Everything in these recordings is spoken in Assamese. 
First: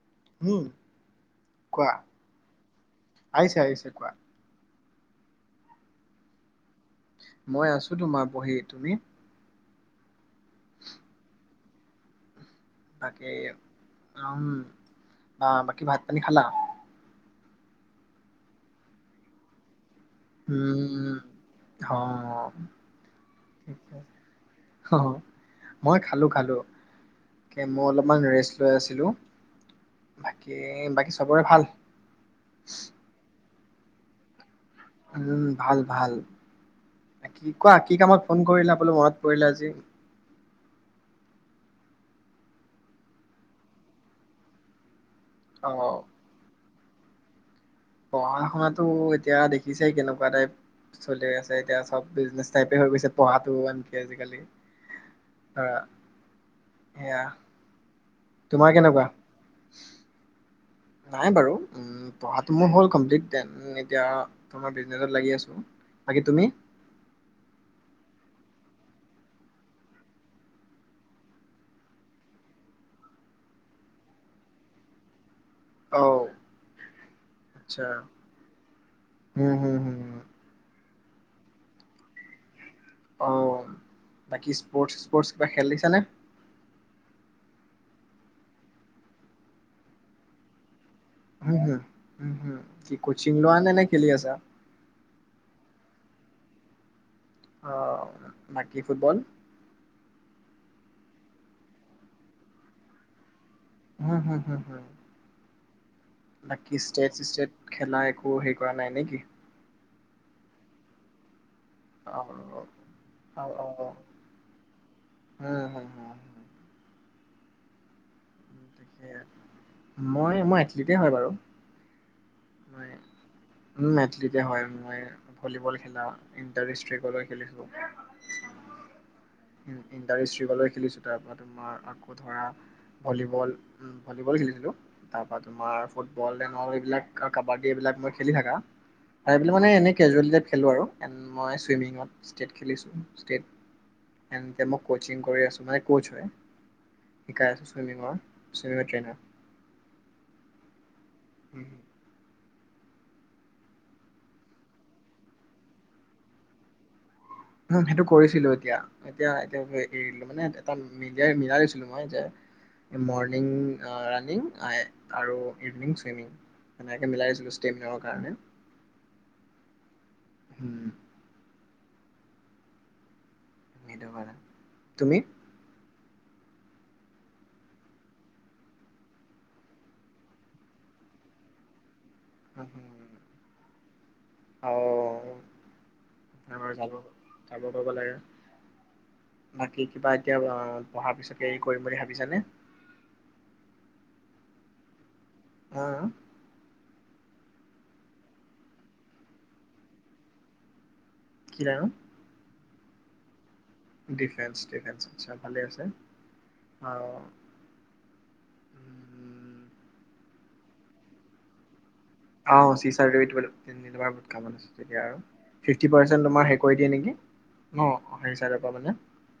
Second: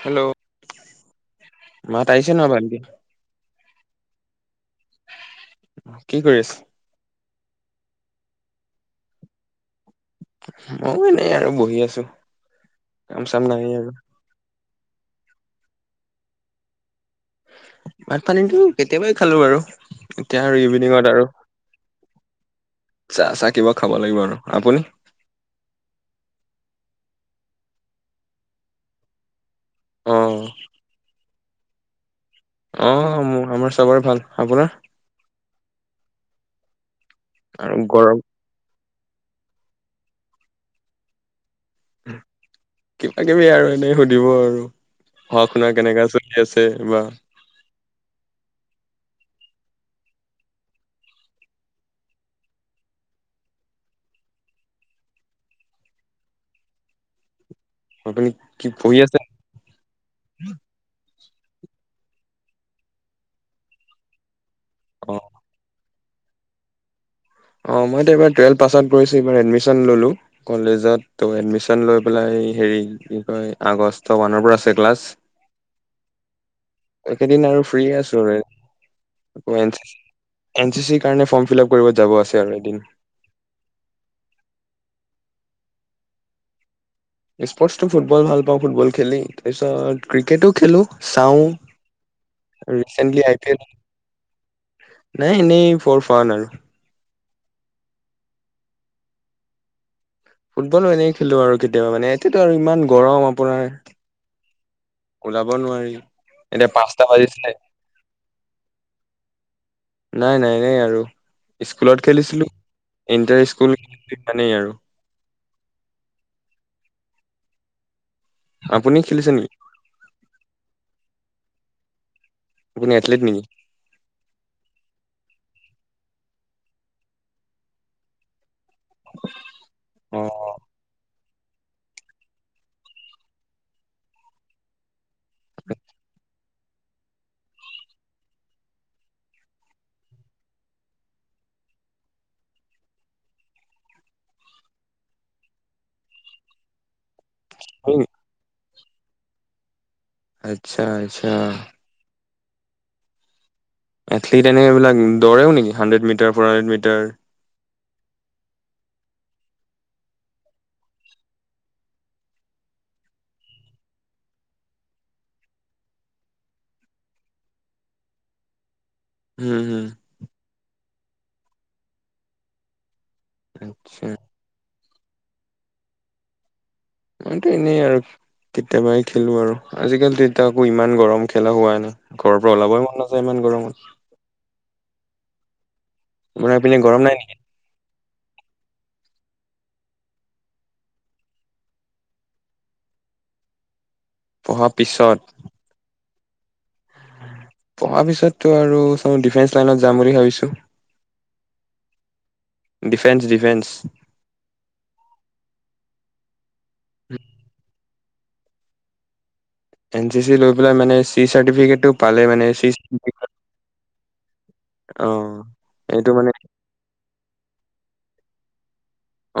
হেল্ল' উম কোৱা মাত আহছে ন পালকি আহিছে [unintelligible] আহিছে কোৱা কি কৰি আছে। মই আছো তোমাৰ বহি তুমি। মই এনেই আৰু বহি আছো। কাম তাকে চাম নাই আৰু অ [unintelligible] আহ বাকি ভাত পানী খালা? ভাত পানীটো কেতিয়াবাই খালো বাৰু। এতিয়া আৰু ইভিনিঙত উম আৰু চাহ চাহ কিবা হিক খাব লাগিব আৰু আপুনি? [unintelligible] অ মই খালো খালো। মই অলপমান ৰেষ্ট লৈ আছিলো। অ বাকী বাকী চবৰে ভাল। অ মোৰ [unintelligible] চবৰে ভাল, আপোনাৰ? উম ভাল ভাল। কি আৰু কোৱা কি গৰম কামত ফোন কৰিলা? [unintelligible] মনত পৰিলে আজি। কিবা কিবি আৰু এনেই সুধিব আৰু। হওক অ না কেনেকে আছো কি আছো। তে বা। পঢ়া শুনাতো এতিয়া দেখিছে কেনেকুৱা টাইপ চলি আছে, এতিয়া চব বিজনেছ টাইপে হৈ গৈছে পঢ়াটো আনকি আজিকালি ধৰা সেয়া। আপুনি কি তোমাৰ পঢ়ি কেনেকুৱা আছেনে? নাই বাৰু। উ পঢ়াটো মোৰ হ'ল কমপ্লিট দেন এতিয়া। তোমাৰ অ বিজনেছত লাগি আছো। বাকি তুমি? মই এতিয়া এবাৰ টুলেভ পাছত গৈছো। এবাৰ এদমিচন ললো কলেজত, তৌ এদমিচন লৈ পেলাই এই হেৰি কি কয় আগষ্ট মানৰ পৰা আছে ক্লাছ। অ একেদিন আৰু ফ্ৰি আচ্ছা আছো আৰু হুম হুম হুম হুম। N C C. কাৰণে ফৰ্ম ফিল আপ কৰিব যাব আছে। [unintelligible] এদিন অ', বাকী স্পৰ্টচ স্পৰ্টচ কিবা খেলিছানে? স্পৰ্টচটো ফুটবল ভাল পাওঁ ফুটবল খেলি, তাৰপিছত ক্ৰিকেটো খেলোঁ। উম হম হম কি কচিং আই পি এল লোৱানে নে খেলি আছা? নাই এনেই ফৰ ফান আৰু। অ', বাকী ফুটবল? ফুটবলো এনে খেলো আৰু কেতিয়াবা মানে এতিয়াতো আৰু ইমান গৰম। পোনাৰ। হুম হুম হুম হুম বাকী পাঁচটা ষ্টেট-ষ্টেট বাজিছিলে খেলা একো হেৰি কৰা নাই নেকি? নাই নাই নাই আৰু। স্কুলত অ খেলিছিলোঁ, ইণ্টাৰ অ অ স্কুল সিমানেই আৰু। হুম হুম হুম আপুনি খেলিছে নেকি? মই মই এথলিটে হয় বাৰু। আপুনি এথলিট নেকি? উ এথলিটে হয় মই ভলীবল। খেলা ইণ্টাৰ ডিষ্ট্ৰিকলৈ খেলিছোঁ। ইণ্টাৰ অ ইষ্ট্ৰী কলৈ হয় খেলিছোঁ তাৰ পৰা। তোমাৰ আকৌ ধৰা ভলীবল উম ভলীবল খেলিছিলোঁ। তাৰ পৰা তোমাৰ ফুটবল। টেঙৰ এইবিলাক। কাবাডী এইবিলাক মই খেলি থাকা, আৰু এইবিলাক মানে এনেই কেজুৱেলী টাইপ খেলোঁ আৰু এণ্ড মই চুইমিঙত ষ্টেট খেলিছোঁ ষ্টেট এণ্ড এতিয়া মই ক'চিং কৰি আছোঁ মানে ক'চ হয়। শিকাই আছোঁ চুইমিংৰ। নেকি? Cinema trainer. আচ্ছা আছা। হুম। এথলিট এনে এইবিলাক দৌৰেও নেকি hundred metre four hundred metre. সেইটো কৰিছিলোঁ এতিয়া এতিয়া এ এৰি মানে এটা [unintelligible] মিলাই লৈছিলোঁ মই যে মৰ্ণিং ৰাণিং আৰু ইভিনিং চুইমিং সেনেকে মিলাই লৈছিলোঁ ষ্টেমিনাৰ কাৰণে। হু, হু। উম, সেইটো আত্ছা। কাৰণে তুমি? মইতো এনেই আৰু কেতিয়াবাই খেলো আৰু। আজিকালিতো এতিয়া আকৌ ইমান গৰম খেলা হোৱা নাই। ঘৰৰ পৰা ওলাবই মন নাযায় ইমান গৰমত। অ'। আপোনাৰ আৰু পিনে যাব গৰম নাই নেকি? যাব পাব লাগে। বাকী কিবা এতিয়া পঢ়াৰ পিছতে হেৰি কৰিম বুলি ভাবিছানে? পঢ়াৰ পিছত। হা। পঢ়াৰ পিছততো আৰু চাও ডিফেন্স লাইনত যাম বুলি ভাবিছোঁ। কি নাম। ডিফেন্স ডিফেন্স আহ এন চি চি লৈ পেলাই মানে চি চাৰ্টিফিকেট অ চি চাৰ্টিফিকেট বহুত কামত দিয়ে। অ ফিফটি এইটো পাৰ্চেণ্ড মানে তোমাৰ হেৰি কৰি দিয়ে নেকি? অ হেৰি চাৰে পৰা মানে অ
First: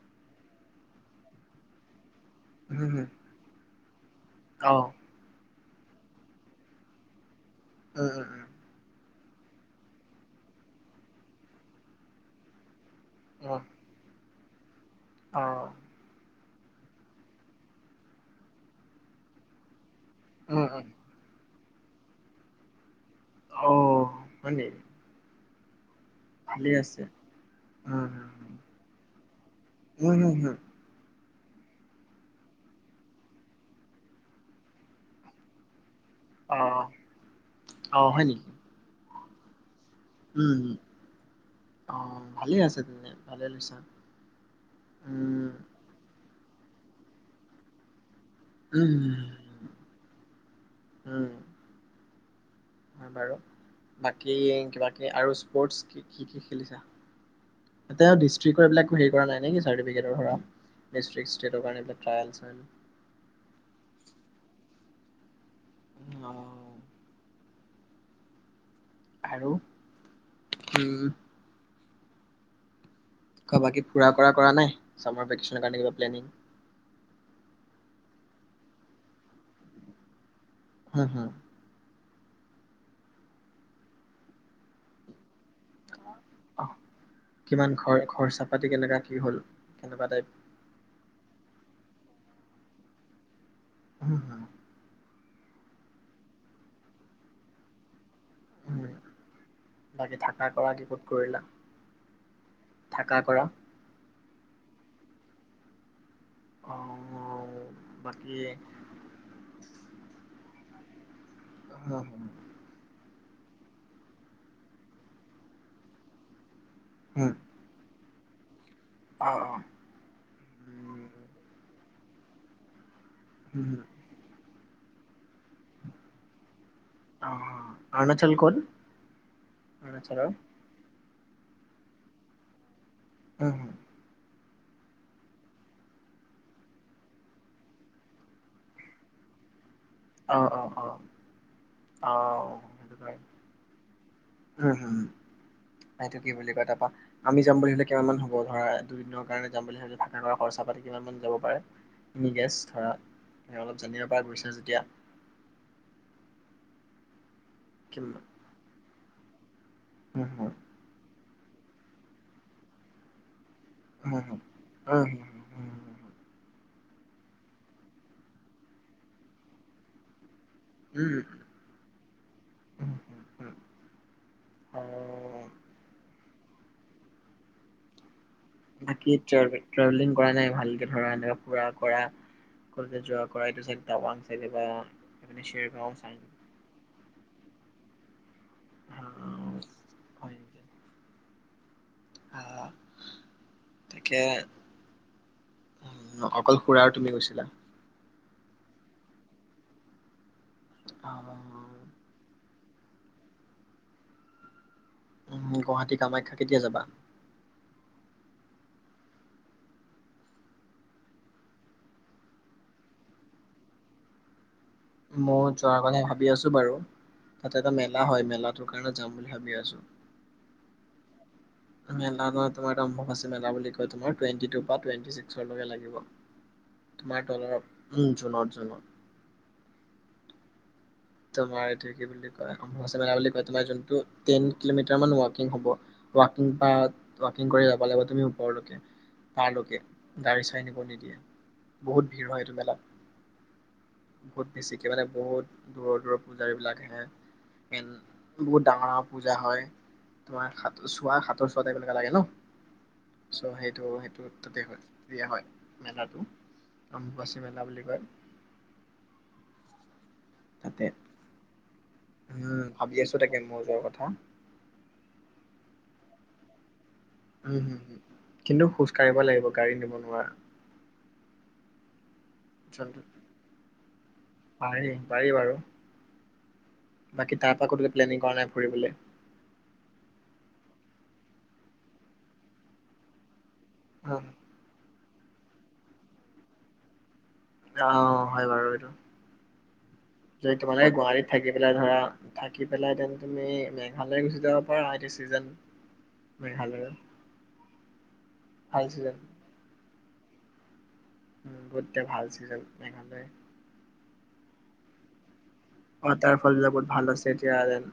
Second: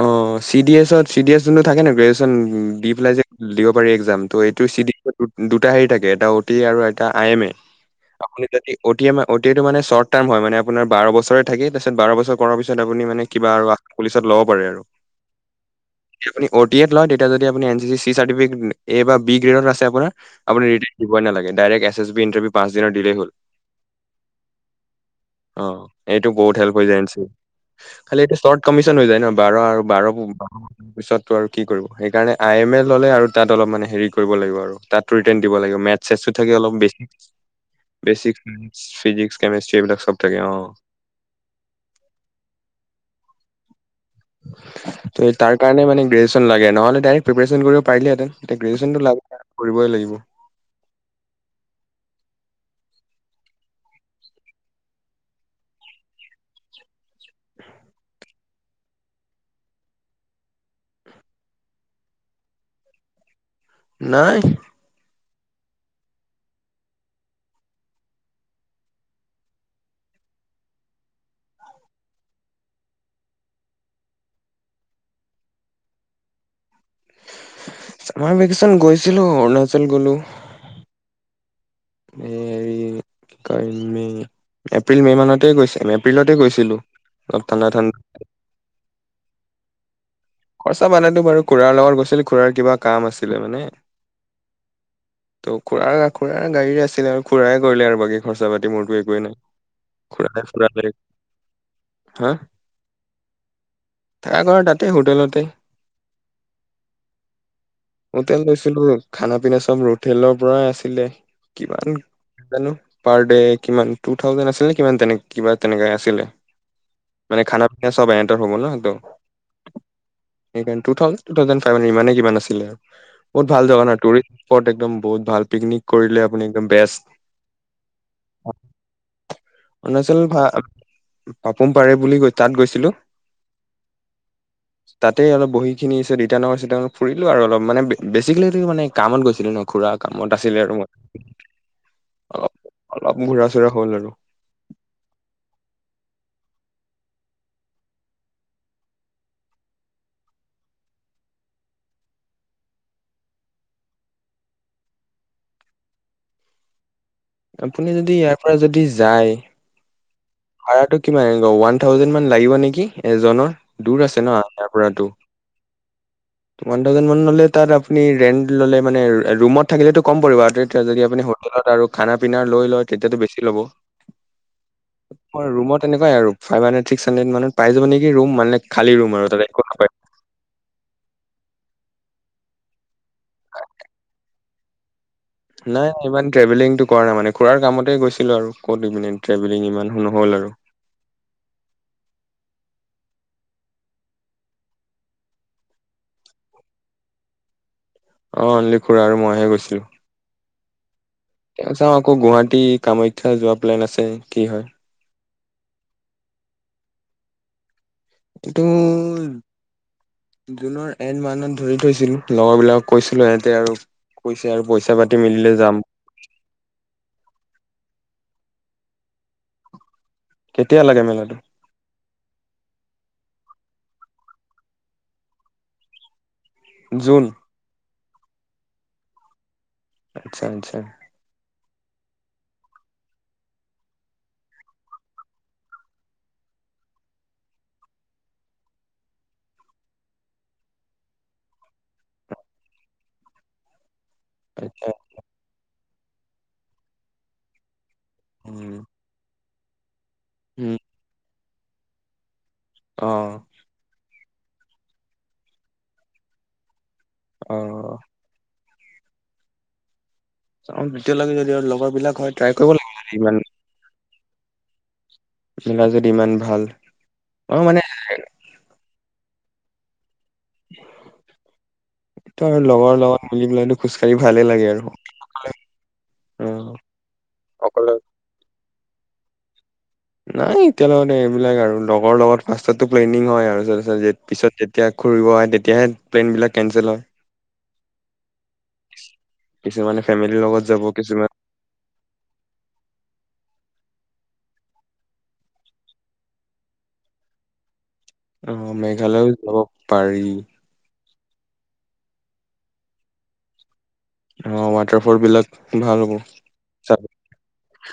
চি ডি এছত চি ডি এছ যোনটো থাকে গেছ উম, দি উম, পেলাই যে দিব পাৰি এক্সম এই টো অ' হাৰি থাকে এটা অতি আৰু এটা আই এম এ। উম উম আপুনি উম যদি ওটম এম ঔ তি টো মানে চৰ্টা টাম হয় মানে আপোনাৰ বাৰ বছৰ থাকি তাৰপিছত বাৰ বছৰ কৰা পিছত আকৌ আপুনি মানে কিবা আৰু পুলিচত লগ কৰে আৰু আহ। আপুনি অ টি এ লয় তেতিয়া যদি আপনি N C C C certificate বা বি গ্ৰেড আছে আপোনাৰ আপুনি উম, উম, ৰিটান দিবই নালাগে। Direct S S B interview পাঁচ দিনৰ দিলেই হ'ল। অ হয় নি! অ। এইটো বহুত হেল্প হৈ যায় উম, খালি এইটো শৰ্ট কমিচন হৈ যায় ন বাৰ আৰু বাৰ উম, বাৰ ব উম, হম, হম, পিছত আৰু কি কৰিব সেইকাৰণে আই এম এল ল'লে আৰু তাত অলপ মানে হেৰি কৰিব লাগিব আৰু তাত ৰিতেন দিব লাগিব মে চেচ ও থাকে অলপ অ', বেছি অ', হয় বেচি নেকি? ফিজিক্স কেমেষ্ট্ৰী এই বিলাক উম অ ভালে আছে তেনে ভালে লৈছা। ত উম, তাৰ কাৰণে মানে গ্ৰেছ লাগে নহলে ডাইৰেক্ প্ৰিপেশ্যন কৰিব পিলেহেঁন। এতিয়া উম, গ্ৰেজুৱেচনতটো লাগ কৰিবই লাগিব। উম, হয় বাৰু বাকী কিবা কিবি আৰু স্পৰ্ট কি কি খেলিছো? এতিয়া ডিষ্ট্ৰিকৰ এইবিলাক হেৰি কৰা নাই নি চাৰ্টিফিকেটৰ পৰা ডিষ্ট্ৰিক ষ্টেট ৰ কাৰণে ট্ৰেইল ছাইল। নাই উম অ আৰু উম। বাকী ফুৰা কৰা কৰা নাই চামাৰ ভেকেচন কাৰণে কিবা প্লেনিং। আমাৰ ভেকেচন গৈছিলো অৰুণাচল গলো। হা হা হে কি কয় মে এপ্ৰিল মে মানতে গৈছে এপ্ৰিলতে আহ গৈছিলো অলপ ঠাণ্ডা কিমান ঠাণ্ডা খৰছা পাতি পাতি কেনেকা কি হল। কেনেকুৱা টাইপ খৰচা পানেতো বাৰু খুৰাৰ লগত গৈছিল খুৰাৰ কিবা কাম আছিলে মানে উম হ ত' খুুৰাৰ খুুৰাৰ গাড়ীৰে আছিলে আৰু খুড়াই কৰিলে আৰু বাকী খৰচা পাতি মোৰতো একোৱেই নাই বাকী থাকা খুৰা কৰা কি খুৰা ক'ত কৰিলা হা থাকা কৰা ত কৰা তাতে হোটেলত তে অ বাকী হোটেল গৈছিলো খানা পিনা চব ৰুটি তেলৰ পৰাই আছিলে কিমান উম জানো পাৰ ড কিমান টু থাউজেণ্ড আছিল নে কি তেনে কিবা তেনেক আছিলে মানে খানা পিনা চব হব ন তা অ, অ। সেইকাৰনে two thousand, two thousand five hundred ইমানে কিমান আছিলে। বহুত ভাল উম জাগা নাই [unintelligible] দম বহত ভাল। পিকনিক কৰিলে আপুনি একদম বেষ্ট। অ অৰুণাচল ক'ত অৰুণাচল অৰুণাচলৰ ভা পাপুম পাৰে বুলি গৈ তাত গৈছিলো অ তাতে অলপ বহিখিনি ইটানগৰ চিতানগৰ ফুৰিলো আৰু অলপ মানে বেছিকেলি মানে কামত গৈছিলো ন। ঘুৰা কামত অ অ আছিলে আৰু অ মই, অ অলপ-অলপ ঘুৰা-চুৰা হ'ল আৰু। উম হম, এইটো কি বুলি কয় তাৰপা আমি যাম বুলি হলে কিমান মান হ'ব? ধৰা দুদিনৰ কাৰণে যাম বুলি হলে থকা কৰা খৰচা পাতি কিমান মান যাব পাৰে? নিগেছ ধৰা অলপ জানিব পৰা গৈছে যেতিয়া আপুনি যদি ইয়াৰ পৰা যদি যায় উ। ভাড়টো কিমান? ওৱান থাউজেণ্ড মান লাগিব নেকি এজনৰ। দূৰ আছে ন ইয়াৰ পৰাতো? ওৱান থাউজেণ্ড মান ল'লে তাত আপুনি ৰেন্ট ল'লে মানে ৰুমত থাকিলেতো কম পৰিব আৰ হোত আৰু যদি আপুনি হোটেলত আৰু খানা-পিনা লৈ লয়, তেতিয়াটো বেছি ল'ব। বাকী ৰোমত তেনেকুৱাই আৰু। ফাইভ হান্দ্ৰেড ছিকস হান্দ্ৰেদ মানত পাই যাব নেকি ৰোম? বাকী ট্ৰেভ-ট্ৰেভেলিং কৰা নাই ভালকে পাৰা নাই। ঘূৰা-কৰা, কবালৈ যোৱা কৰা, এইটো চাইড টাৱাং চাইডে বা এইপিনে নাই, চেৰগাঁও চাইড ইমান ট্ৰেভেলিংটো কৰা নাই মানে খুৰাৰ কামত কতে গৈছিলো আৰু ক'ত দি পিনে ট্ৰেভেলিং ইমান নহ'ল হয় আৰু। নেকি আহ তাকে উ অকল খুুৰা আৰু তুমি গৈছিলা? অ, অনলি খুৰা আৰু মইহে গৈছিলো। অ। চাও আকৌ গুৱাহাটী কামাখ্যা যোৱা প্লেন আছে, কি হয়। উ, গুৱাহাটী কামাখ্যা কেতিয়া যাবা? এইটো জুনৰ এন্ড মানত ধৰি থৈছিলো। লগৰবিলাকক কৈছিলো। ইহতে আৰু কৈছিল মই যোৱাৰ কথা ভাবি আছো বাৰু। তাতে এটা মেলা হয়, মেলাত দ কাৰণে যাম বুলি ভাবি আছো। কেতিয়া লাগে মেলাটো? মেলা বা তোমাৰ নাম অম্বুবাচী মেলা বুলি কয়। তোমাৰ টুৱেন্টি টুৰ পৰা টুৱেন্টি ছিক্সলৈকে লাগিব। জুন তোমাৰ তলৰ জুনত, জুনত। আচ্ছা, আচ্ছা তোমাৰ এইটো কি বুলি কয়, অম্বুবাচী মেলা বুলি কয়। তোমাৰ যোনটো টেন কিলোমিটাৰ মান ৱাকিং হ'ব, ৱাকিং পা ৱাকিং কৰি যাব লাগিব তুমি ওপৰলৈকে। তাৰলৈকে গাড়ী চাৰি নিব নিদিয়ে। বহুত ভিৰ হয় এইটো মেলাত। বহুত আচ্ছা বেছিকে মানে বহুত দূৰৰ দূৰৰ পূজাৰী বিলাকহেন বহুত উম ডাঙৰ ডাঙৰ পূজা হয়। তোমা হাত উম চোৱা হাতৰ লগা লাগে ন'। অ চ' সেইটো সেইটো ততে হনদিয়া হয় মেলাটো আম্বুবাছি অ মেলা বুলি কয়। অ', তাতে দ্বিতীয় লাগে যদি আৰু লগৰ বিলাক হয় ট্ৰাই উম কৰিব ভাবি লাগিব আছো তাকে ইমান মই যোৱাৰ কথা। মেলা যদি ইমান ভাল। অ উম, হুম, মানে হম কিন্তু খোজ কঢ়িব লাগিব। গাড়ী নিব নোৱাৰা। তোৰ লগৰ [unintelligible] লগত মিলি পেলাইতো খোজকাঢ়ি ভালে লাগে আৰু পাৰি পাৰি বাৰু অ বাকী তাৰ পৰা কতো অকলে প্লেনিং কৰা নাই ফুৰিবলে। নাই এতিয়া লগতে এইবিলাক আৰু লগৰ লগত প্তাতটো প্লেনিং হয় আৰু। অ', পিছত তেতিয়া ঘূৰিব আহে তেতিয়াহে প্লেইনবিলাক কেনঞ্চেল হয়। অ', হয় বাৰু এইটো কিছুমানে ফেমিলিৰ যদি লগত যাব তোমালে কিছুমান গুৱাহাটীত থাকি পেলাই ধৰা থাকি পালাহেঁতেন তুমি মেঘালয় গুচি যাব পাৰা এতি চিজন মেঘালয়ৰ অ', ভাল ছিজন মেঘালয়ও যাব পাৰি। উম, বহুততিয়া ভাল চ মেঘালয় অ', ৱাটাৰফল বিলাক ভাল হ'ব ৱাটাৰ ফ'লবিলাক বহুত চাব ভাল আছে এতিয়া যেন।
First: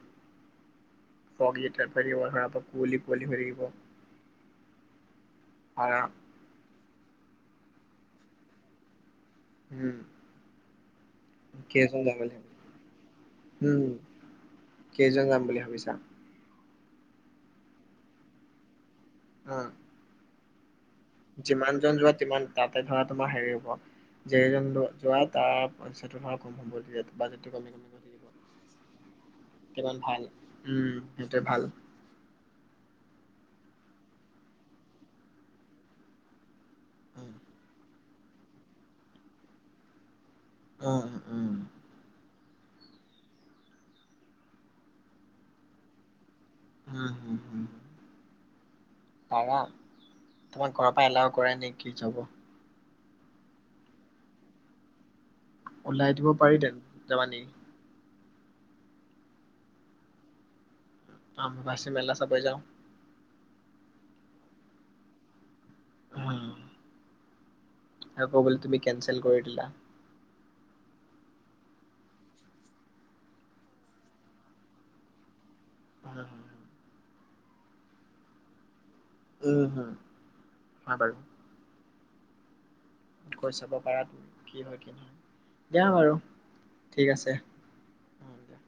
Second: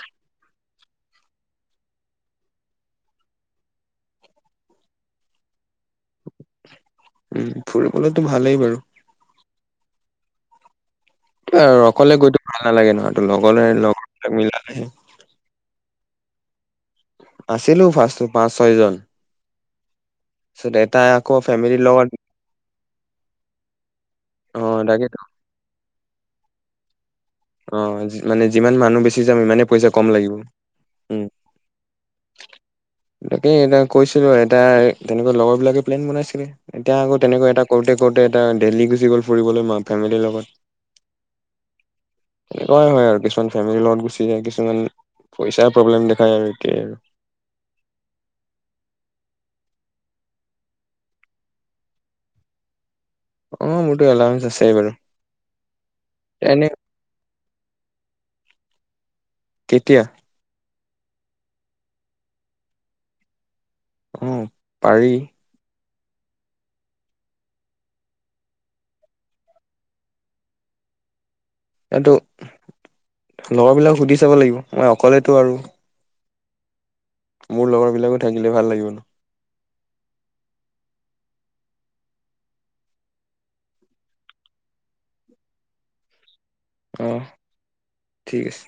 চগিট পৰি কুঁৱলি কুৱঁলি ভকিব কাৰ উম, ফুৰিবলৈতো ভালেই বাৰু। উম। কেইজন অকলে যাম বুলি গৈতো ভাল ভাবিছা? নালাগে নহয়ো লগ উম, লগৰবিলাক মিলিলে কেইজন যাম বুলি ভাবিছা? আছিলো ফাৰ্ষ্ট পাঁচ ছয় জন। উম। চু দেট তাই আকৌ ফেমিলিৰ লগত তিমান তাতে ধৰা তোমাৰ হেৰি হ'ব। যেইজন অ', তাকেতো যোৱা তাৰ তোমাৰ ফোন নম্বৰ দিয়া টো অঁ মানে যিমান মানুহ বেছি যাম ইমানেই পইচা কিমান কম ভাল লাগিব উম সেইটোৱে ভাল তাকেই এতিয়া কৈছিলো এটা তেনেকুৱা লগৰবিলাকে প্লেন বনাইছিলে এতিয়া আকৌ উম তেনেকৈ এটা কওঁতে কওঁতে এটা দেলহি গুচি গ'ল ফুৰিবলৈ ম ফেমিলিৰ লগত। অঁ উম। তেনেকুৱাই হয় আৰু কিছুমান ফেমিলিৰ লগত গুচি যায় কিছুমান পইচাৰ প্ৰব্লেম দেখায় আৰু। এতিয়াই আৰু। উম উম উম পাব তোমাক ঘৰৰ পৰা এলাওঁ কৰে নেকি যাব অঁ মোৰতো এলাওঁ আছে বাৰু ওলাই দিব এনে পাৰিহেতেন যাবা নেকি কেতিয়া? আববাছি মেলা চাব যাওঁ। অঁ পাৰি আকৌ বোলে তুমি কেনচেল কৰি দিলা এইটো লগৰ বিলাকক সুধি চাব লাগিব মই অকলেতো আৰু উম হুম হুম। মোৰ লগৰ বিলাকো থাকিলে ভাল লাগিবটো। উম হয় বাৰু কৈ চাব পাৰা কি হয় কি নহয় দিয়া বাৰু ঠিক অঁঃ ঠিক আছে।